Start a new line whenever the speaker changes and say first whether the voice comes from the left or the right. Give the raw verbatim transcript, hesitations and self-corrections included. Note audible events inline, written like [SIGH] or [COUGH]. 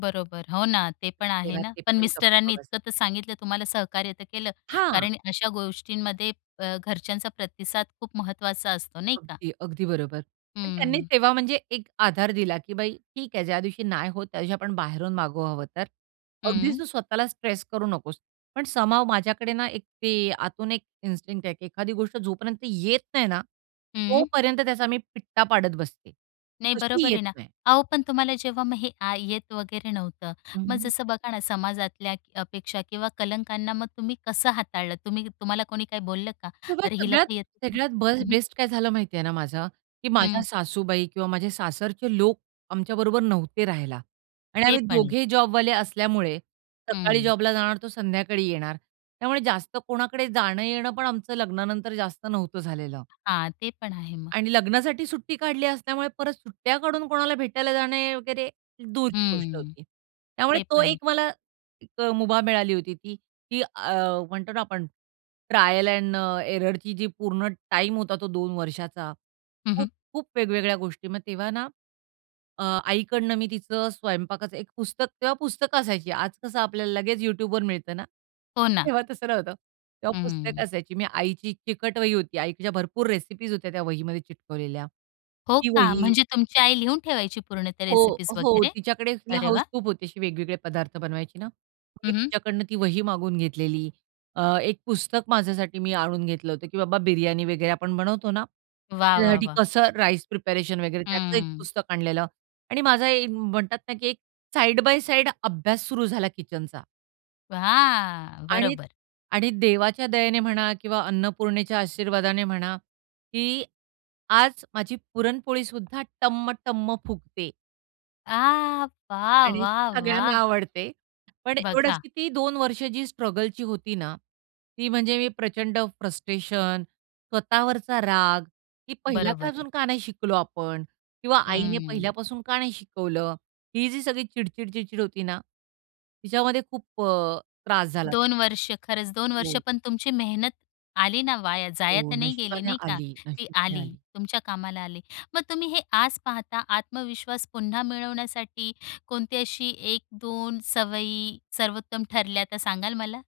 left: बरोबर, हो ना. ते पण आहे
right: तेव्हा
left: ना.
right: ते
left: पण
right: पण गप्प
left: मिस्टरांनी
right: बसले.
left: इतकं तर सांगितलं तुम्हाला सहकार्य तर केलं.
right: हां.
left: कारण अशा गोष्टींमध्ये अ, घरच्यांचा प्रतिसाद खूप महत्वाचा असतो, नाही का?
right: अगदी, अगदी बरोबर. पण त्यांनी
left: हम्म.
right: तेव्हा म्हणजे एक आधार दिला, की "बाई ठीक आहे, ज्यादिवशी नाही होत, त्या दिवशी आपण बाहेरून मागवू हवं तर. अगदी
left: हं.
right: तू स्वतःला स्ट्रेस करू नकोस." पण समहाऊ माझ्याकडे ना, एक ते आतून एक इन्स्टिंक्ट आहे, की एखादी गोष्ट जोपर्यंत येत नाही ना,
left: हं.
right: तोपर्यंत त्याचा मी पिट्टा पाडत बसते.
left: नाही,
right: कशी
left: बरोबर
right: येत
left: आहे ना.
right: नाही?
left: अहो, पण तुम्हाला जेव्हा मग हे आ येत वगैरे नव्हतं,
right: हं,
left: मग
right: हं.
left: जसं बघा ना, समाजातल्या अपेक्षा किंवा कलंकांना मग तुम्ही कसं हाताळलं? तुम्ही तुम्हाला कोणी काही बोललं का?
right: किंवा
left: "अरे हिला
right: सगळ्यात,
left: तर येतच नाही"
right: सगळ्यात बस्ट
left: हं, हं.
right: बेस्ट काय झालं माहिती आहे ना माझं, की माझ्या
left: हं.
right: सासूबाई किंवा माझे सासरचे लोक, आमच्या बरोबर नव्हते राहायला आणि
left: ते
right: आम्ही
left: पण आहे.
right: दोघेही जॉबवाले असल्यामुळे, सकाळी
left: हं.
right: जॉबला जाणार, तो संध्याकाळी येणार. त्यामुळे जास्त कोणाकडे जाणं-येणं पण आमचं लग्नानंतर जास्त नव्हतं झालेलं.
left: हां, ते पण आहे मग.
right: आणि लग्नासाठी सुट्टी काढली असल्यामुळे परत सुट्ट्या काढून कोणाला भेटायला जाणे वगैरे, दूरची गोष्ट
left: हम्म,
right: होती. त्यामुळे
left: ते
right: तो
left: पण आहे.
right: एक मला, एक अ, मुभा मिळाली होती ती, की अ, म्हणतो ना आपण, ट्रायल एंड अ, एररची जी पूर्ण टाईम होता तो दोन वर्षाचा,
left: हं,
right: खूप,
left: हं.
right: खूप वेगवेगळ्या गोष्टी. मग तेव्हा ना, अ, आईकडनं मी तिचं स्वयंपाकाचं एक पुस्तक तेव्हा पुस्तकं असायची. आज कसं आपल्याला लगेच YouTubeवर मिळत ना?
left: हो ना.
right: तेव्हा तसं नव्हतं. तेव्हा पुस्तकं
left: हं.
right: असायची. मी आईची एक चिकट वही होती. आईच्या भरपूर रेसिपीज होत्या त्या वहीमध्ये चिटकवलेल्या.
left: हो
right: ती
left: का?
right: वही
left: म्हणजे तुमची आई लिहून ठेवायची पूर्ण त्या
right: हो,
left: रेसिपीज
right: हो.
left: वगैरे?
right: तिच्याकडे तिला
left: अरे
right: हाउस
left: वाह!
right: खूप होती अशी वेगवेगळे पदार्थ बनवायची ना. मग मी
left: हं, हं.
right: तिच्याकडून ती वही मागून घेतलेली. अ, एक पुस्तक माझ्यासाठी मी आणून घेतलं होतं, की बाबा बिर्याणी वगैरे आपण बनवतो ना,
left: वाह! वाह!
right: त्याच्यासाठी
left: वाह!
right: कसं राईस प्रिपरेशन वगैरे, त्याचं एक
left: हं.
right: पुस्तक आणलेलं आणि माझा एक म्हणतात ना, की एक साइड बाय साइड अभ्यास सुरू झाला किचनचा.
left: वाह!
right: आणि
left: बरोबर.
right: आणि देवाच्या दयेने म्हणा किंवा अन्नपूर्णेच्या आशीर्वादाने म्हणा, की आज माझी पुरणपोळी सुद्धा टम्म-टम्म फुगते
left: आह! वाह,
right: आणि
left: वाह,
right: सगळ्यांना
left: वाह!
right: आवडते. पण एवढंच,
left: बघा!
right: की ती दोन वर्ष जी स्ट्रगलची होती ना, ती म्हणजे मी प्रचंड फ्रस्ट्रेशन, स्वतःवरचा राग, की
left: बरोबर आहे.
right: पहिल्यापासून का नाही शिकलो आपण? किंवा आईने
left: हं.
right: पहिल्यापासून का नाही शिकवलं? ही जी सगळी चिडचिड-चिडचिड होती ना, तिच्यामध्ये खूप अ, त्रास झाला
left: दोन
right: [UNINTELLIGIBLE]
left: वर्ष खरंच. दोन वर्ष
right: हो.
left: पण तुमची मेहनत आली ना वाया जाया
right: हो,
left: तर नाही गेली,
right: नशिबाने
left: नाही का?
right: आली.
left: ती
right: नशिबाने
left: आली,
right: आली.
left: तुमच्या कामाला आली. मग तुम्ही हे आज पाहता, आत्मविश्वास पुन्हा मिळवण्यासाठी, कोणती अशी एक एक दोन सवयी सर्वोत्तम ठरल्या, त्या सांगाल मला?